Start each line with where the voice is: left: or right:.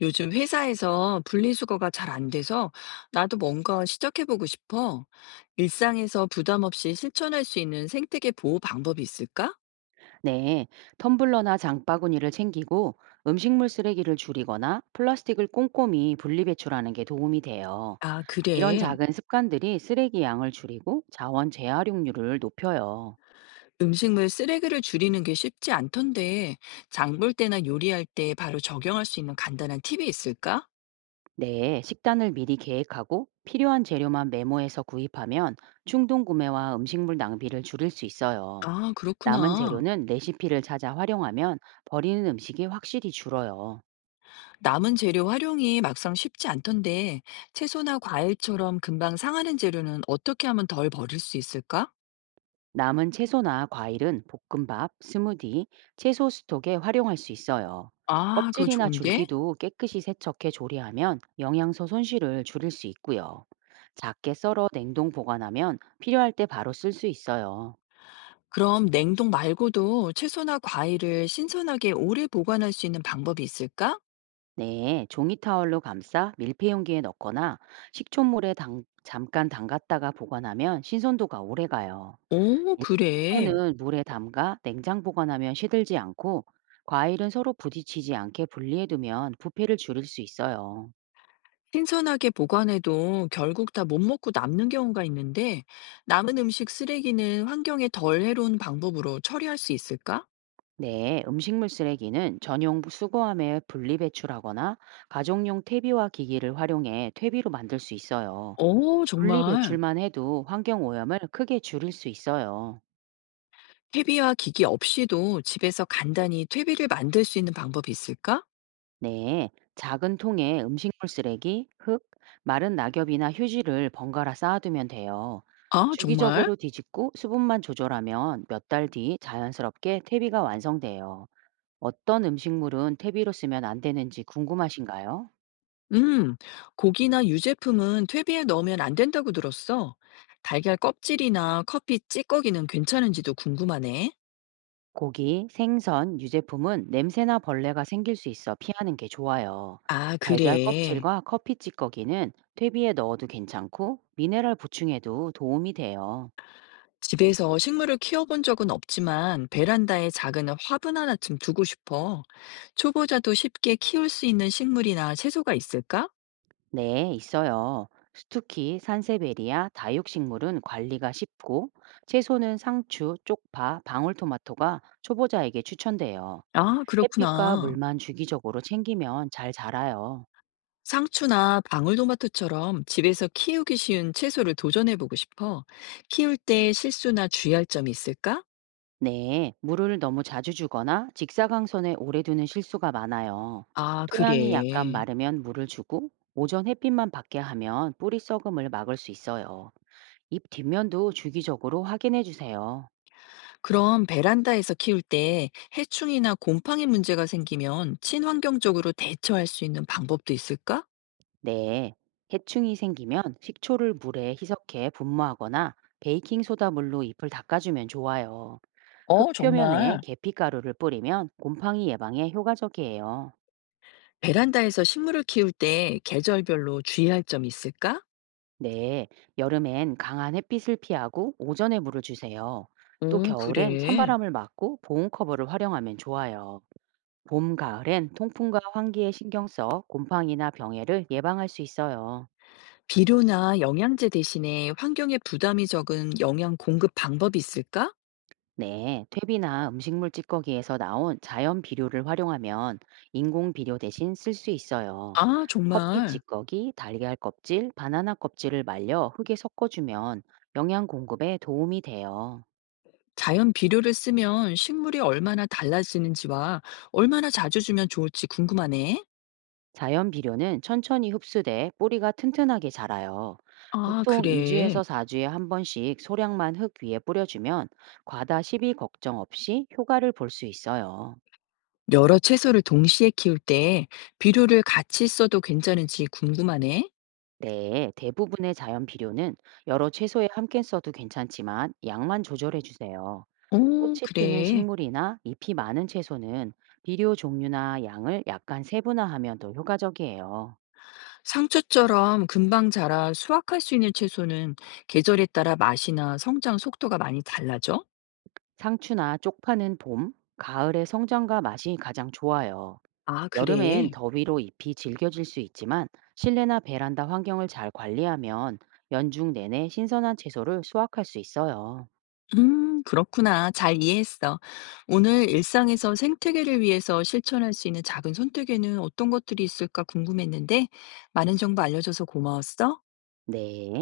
left: 요즘 회사에서 분리수거가 잘 안 돼서 나도 뭔가 시작해보고 싶어. 일상에서 부담 없이 실천할 수 있는 생태계 보호 방법이 있을까?
right: 네, 텀블러나 장바구니를 챙기고 음식물 쓰레기를 줄이거나 플라스틱을 꼼꼼히 분리배출하는 게 도움이 돼요.
left: 아,
right: 이런
left: 그래.
right: 작은 습관들이 쓰레기 양을 줄이고 자원 재활용률을 높여요.
left: 음식물 쓰레기를 줄이는 게 쉽지 않던데, 장볼 때나 요리할 때 바로 적용할 수 있는 간단한 팁이 있을까?
right: 네, 식단을 미리 계획하고 필요한 재료만 메모해서 구입하면 충동 구매와 음식물 낭비를 줄일 수 있어요.
left: 아,
right: 남은
left: 그렇구나.
right: 재료는 레시피를 찾아 활용하면 버리는 음식이 확실히 줄어요.
left: 남은 재료 활용이 막상 쉽지 않던데, 채소나 과일처럼 금방 상하는 재료는 어떻게 하면 덜 버릴 수 있을까?
right: 남은 채소나 과일은 볶음밥, 스무디, 채소 스톡에 활용할 수 있어요.
left: 아, 그거
right: 껍질이나
left: 좋은데?
right: 줄기도 깨끗이 세척해 조리하면 영양소 손실을 줄일 수 있고요. 작게 썰어 냉동 보관하면 필요할 때 바로 쓸 수 있어요.
left: 그럼 냉동 말고도 채소나 과일을 신선하게 오래 보관할 수 있는 방법이 있을까?
right: 네, 종이 타월로 감싸 밀폐용기에 넣거나 식초물에 잠깐 담갔다가 보관하면 신선도가 오래 가요.
left: 오,
right: 일부
left: 그래.
right: 채소는 물에 담가 냉장 보관하면 시들지 않고 과일은 서로 부딪히지 않게 분리해두면 부패를 줄일 수 있어요.
left: 신선하게 보관해도 결국 다 못 먹고 남는 경우가 있는데 남은 음식 쓰레기는 환경에 덜 해로운 방법으로 처리할 수 있을까?
right: 네, 음식물 쓰레기는 전용 수거함에 분리배출하거나 가정용 퇴비와 기기를 활용해 퇴비로 만들 수 있어요.
left: 오, 정말.
right: 분리배출만 해도 환경오염을 크게 줄일 수 있어요.
left: 퇴비와 기기 없이도 집에서 간단히 퇴비를 만들 수 있는 방법이 있을까?
right: 네, 작은 통에 음식물 쓰레기, 흙, 마른 낙엽이나 휴지를 번갈아 쌓아두면 돼요.
left: 아, 정말?
right: 주기적으로 뒤집고 수분만 조절하면 몇 달 뒤 자연스럽게 퇴비가 완성돼요. 어떤 음식물은 퇴비로 쓰면 안 되는지 궁금하신가요?
left: 음, 고기나 유제품은 퇴비에 넣으면 안 된다고 들었어. 달걀 껍질이나 커피 찌꺼기는 괜찮은지도 궁금하네.
right: 고기, 생선, 유제품은 냄새나 벌레가 생길 수 있어 피하는 게 좋아요.
left: 아,
right: 달걀
left: 그래.
right: 껍질과 커피 찌꺼기는 퇴비에 넣어도 괜찮고 미네랄 보충에도 도움이 돼요.
left: 집에서 식물을 키워본 적은 없지만 베란다에 작은 화분 하나쯤 두고 싶어. 초보자도 쉽게 키울 수 있는 식물이나 채소가 있을까?
right: 네, 있어요. 스투키, 산세베리아, 다육식물은 관리가 쉽고 채소는 상추, 쪽파, 방울토마토가 초보자에게 추천돼요.
left: 아,
right: 햇빛과
left: 그렇구나.
right: 물만 주기적으로 챙기면 잘 자라요.
left: 상추나 방울토마토처럼 집에서 키우기 쉬운 채소를 도전해보고 싶어. 키울 때 실수나 주의할 점이 있을까?
right: 네, 물을 너무 자주 주거나 직사광선에 오래 두는 실수가 많아요.
left: 아,
right: 토양이 약간
left: 그래.
right: 마르면 물을 주고 오전 햇빛만 받게 하면 뿌리 썩음을 막을 수 있어요. 잎 뒷면도 주기적으로 확인해 주세요.
left: 그럼 베란다에서 키울 때 해충이나 곰팡이 문제가 생기면 친환경적으로 대처할 수 있는 방법도 있을까?
right: 네, 해충이 생기면 식초를 물에 희석해 분무하거나 베이킹소다물로 잎을 닦아주면 좋아요.
left: 어,
right: 흙 표면에
left: 정말.
right: 계피가루를 뿌리면 곰팡이 예방에 효과적이에요.
left: 베란다에서 식물을 키울 때 계절별로 주의할 점이 있을까?
right: 네, 여름엔 강한 햇빛을 피하고 오전에 물을 주세요. 또
left: 응
right: 겨울엔
left: 그래.
right: 찬바람을 막고 보온 커버를 활용하면 좋아요. 봄, 가을엔 통풍과 환기에 신경 써 곰팡이나 병해를 예방할 수 있어요.
left: 비료나 영양제 대신에 환경에 부담이 적은 영양 공급 방법이 있을까?
right: 네, 퇴비나 음식물 찌꺼기에서 나온 자연 비료를 활용하면 인공 비료 대신 쓸 수 있어요.
left: 아,
right: 커피
left: 정말.
right: 찌꺼기, 달걀 껍질, 바나나 껍질을 말려 흙에 섞어주면 영양 공급에 도움이 돼요.
left: 자연 비료를 쓰면 식물이 얼마나 달라지는지와 얼마나 자주 주면 좋을지 궁금하네.
right: 자연 비료는 천천히 흡수돼 뿌리가 튼튼하게 자라요.
left: 아,
right: 보통
left: 그래.
right: 2주에서 4주에 한 번씩 소량만 흙 위에 뿌려주면 과다 시비 걱정 없이 효과를 볼 수 있어요.
left: 여러 채소를 동시에 키울 때 비료를 같이 써도 괜찮은지 궁금하네.
right: 네, 대부분의 자연 비료는 여러 채소에 함께 써도 괜찮지만 양만 조절해 주세요.
left: 오
right: 꽃이 피는
left: 그래.
right: 식물이나 잎이 많은 채소는 비료 종류나 양을 약간 세분화하면 더 효과적이에요.
left: 상추처럼 금방 자라 수확할 수 있는 채소는 계절에 따라 맛이나 성장 속도가 많이 달라져?
right: 상추나 쪽파는 봄, 가을에 성장과 맛이 가장 좋아요.
left: 아,
right: 여름엔
left: 그래.
right: 더위로 잎이 질겨질 수 있지만 실내나 베란다 환경을 잘 관리하면 연중 내내 신선한 채소를 수확할 수 있어요.
left: 그렇구나. 잘 이해했어. 오늘 일상에서 생태계를 위해서 실천할 수 있는 작은 선택에는 어떤 것들이 있을까 궁금했는데, 많은 정보 알려줘서 고마웠어.
right: 네.